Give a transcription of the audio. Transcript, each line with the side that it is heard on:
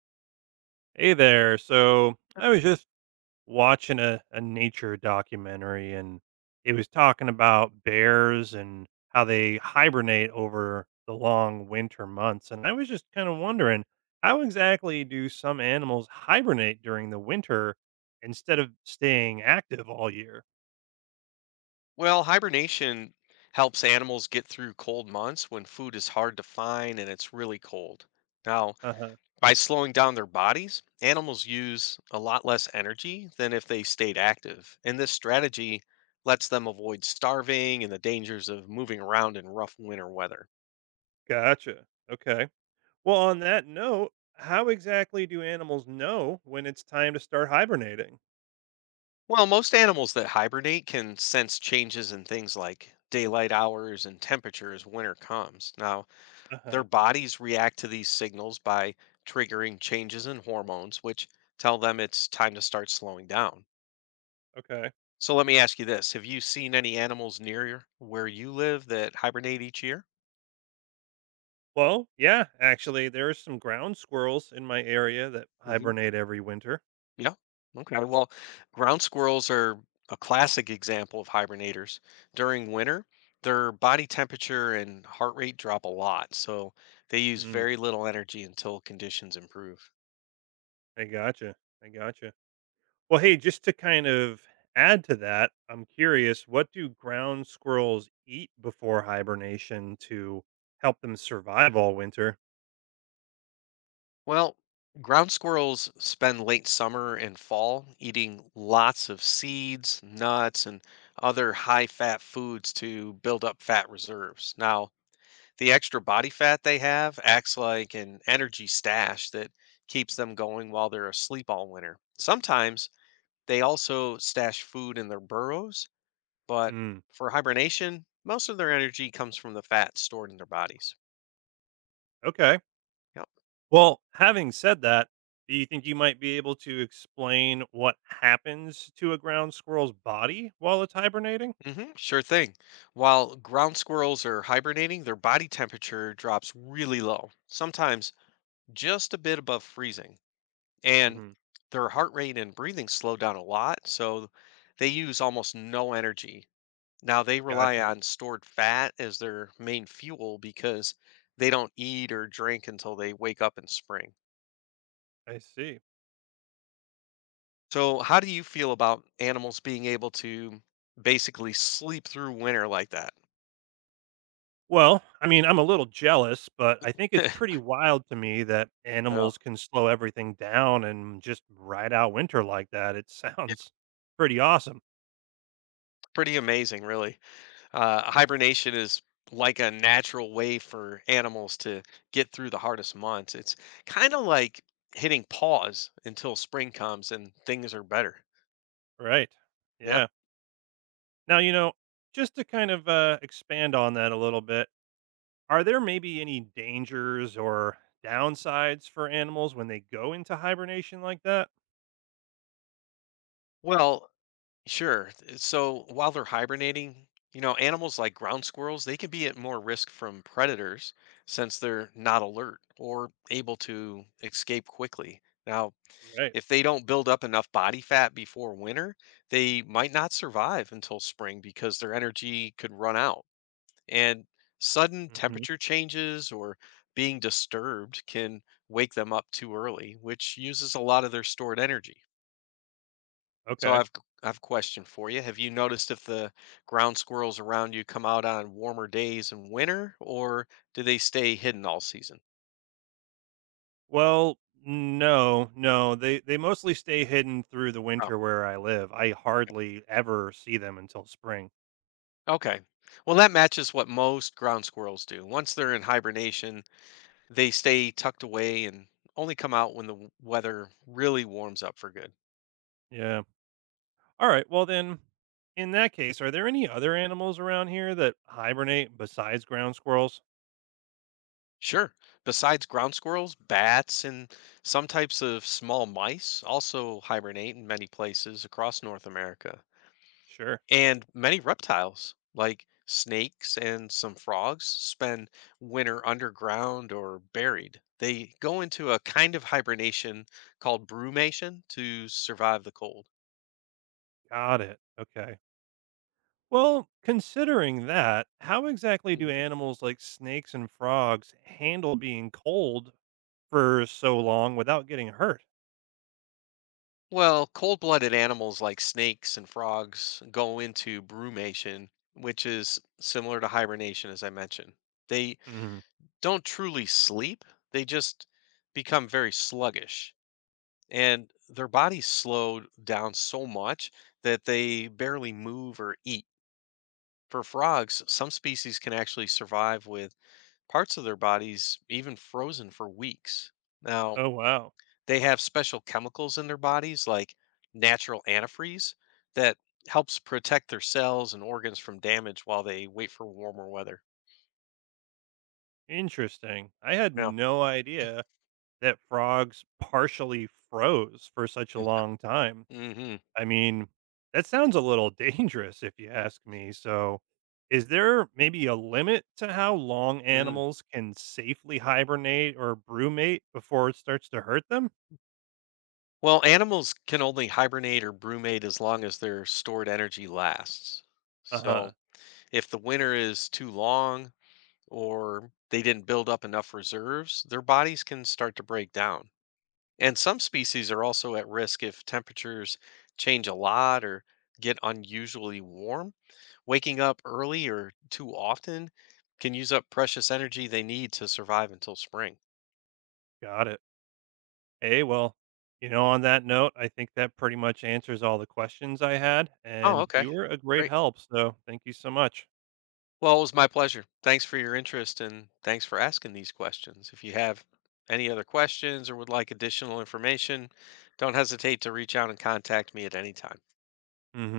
right: Hey there. So I was just watching a nature documentary and it was talking about bears and how they hibernate over the long winter months. And I was just kind of wondering, how exactly do some animals hibernate during the winter instead of staying active all year?
left: Well, hibernation helps animals get through cold months when food is hard to find and it's really cold. Now,
right: Uh huh.
left: by slowing down their bodies, animals use a lot less energy than if they stayed active. And this strategy lets them avoid starving and the dangers of moving around in rough winter weather.
right: Gotcha. Okay. Well, on that note, how exactly do animals know when it's time to start hibernating?
left: Well, most animals that hibernate can sense changes in things like daylight hours and temperature as winter comes. Now,
right: Uh
left: their
right: huh.
left: bodies react to these signals by triggering changes in hormones, which tell them it's time to start slowing down.
right: Okay.
left: So let me ask you this. Have you seen any animals near where you live that hibernate each year?
right: Well, yeah, actually, there are some ground squirrels in my area that
left: Hmm.
right: hibernate every winter.
left: Yeah. Okay. Well, ground squirrels are a classic example of hibernators. During winter, their body temperature and heart rate drop a lot, so they use
right: Mm,
left: very little energy until conditions improve.
right: I gotcha. I gotcha. Well, hey, just to kind of add to that, I'm curious, what do ground squirrels eat before hibernation to help them survive all winter?
left: Well, ground squirrels spend late summer and fall eating lots of seeds, nuts, and other high fat foods to build up fat reserves. Now, the extra body fat they have acts like an energy stash that keeps them going while they're asleep all winter. Sometimes they also stash food in their burrows, but
right: Hmm.
left: for hibernation, most of their energy comes from the fat stored in their bodies.
right: Okay.
left: Yep.
right: Well, having said that, do you think you might be able to explain what happens to a ground squirrel's body while it's hibernating?
left: Sure thing. While ground squirrels are hibernating, their body temperature drops really low, sometimes just a bit above freezing. And
right: Hmm.
left: their heart rate and breathing slow down a lot, so they use almost no energy. Now they rely
right: Gotcha.
left: on stored fat as their main fuel because they don't eat or drink until they wake up in spring.
right: I see.
left: So, how do you feel about animals being able to basically sleep through winter like that?
right: Well, I mean, I'm a little jealous, but I think it's pretty wild to me that animals
left: Well,
right: can slow everything down and just ride out winter like that. It
left: yeah,
right: sounds pretty awesome.
left: pretty amazing, really. Hibernation is like a natural way for animals to get through the hardest months. It's kind of like hitting pause until spring comes and things are better.
right: Right.
left: Yeah.
right: Yeah. Now, just to kind of expand on that a little bit, are there maybe any dangers or downsides for animals when they go into hibernation like that?
left: Well, sure. So while they're hibernating, animals like ground squirrels, they can be at more risk from predators since they're not alert or able to escape quickly. Now,
right: Right.
left: if they don't build up enough body fat before winter, they might not survive until spring because their energy could run out. And sudden
right: Hmm.
left: temperature changes or being disturbed can wake them up too early, which uses a lot of their stored energy. So
right: Okay.
left: I've a question for you. Have you noticed if the ground squirrels around you come out on warmer days in winter or do they stay hidden all season?
right: Well, no, no. They mostly stay hidden through the
left: Oh,
right: winter where I live. I hardly ever see them until spring.
left: okay. Well, that matches what most ground squirrels do. Once they're in hibernation, they stay tucked away and only come out when the weather really warms up for good.
right: Yeah. All right. Well, then, in that case, are there any other animals around here that hibernate besides ground squirrels?
left: Sure, besides ground squirrels, bats, and some types of small mice also hibernate in many places across North America.
right: Sure.
left: And many reptiles, like snakes and some frogs, spend winter underground or buried. They go into a kind of hibernation called brumation to survive the cold.
right: Got it. Okay. Well, considering that, how exactly do animals like snakes and frogs handle being cold for so long without getting hurt?
left: Well, cold-blooded animals like snakes and frogs go into brumation, which is similar to hibernation, as I mentioned. They
right: Mhm.
left: don't truly sleep, they just become very sluggish. And their bodies slow down so much that they barely move or eat. For frogs, some species can actually survive with parts of their bodies even frozen for weeks. Now,
right: Oh, wow.
left: they have special chemicals in their bodies, like natural antifreeze, that helps protect their cells and organs from damage while they wait for warmer weather.
right: Interesting. I had
left: Yeah.
right: no idea that frogs partially froze for such a long time.
left: hmm
right: I mean, that sounds a little dangerous if you ask me. So, is there maybe a limit to how long
left: hmm
right: animals can safely hibernate or brumate before it starts to hurt them?
left: Well, animals can only hibernate or brumate as long as their stored energy lasts.
right: Uh huh.
left: So, if the winter is too long or they didn't build up enough reserves, their bodies can start to break down. And some species are also at risk if temperatures change a lot or get unusually warm. Waking up early or too often can use up precious energy they need to survive until spring.
right: Got it. Hey, well, you know, on that note, I think that pretty much answers all the questions I had.
left: Oh,
right: And
left: okay.
right: you were a great
left: Great.
right: help. So, thank you so much.
left: Well, it was my pleasure. Thanks for your interest and thanks for asking these questions. If you have any other questions or would like additional information, don't hesitate to reach out and contact me at any time.
right: Mm hmm.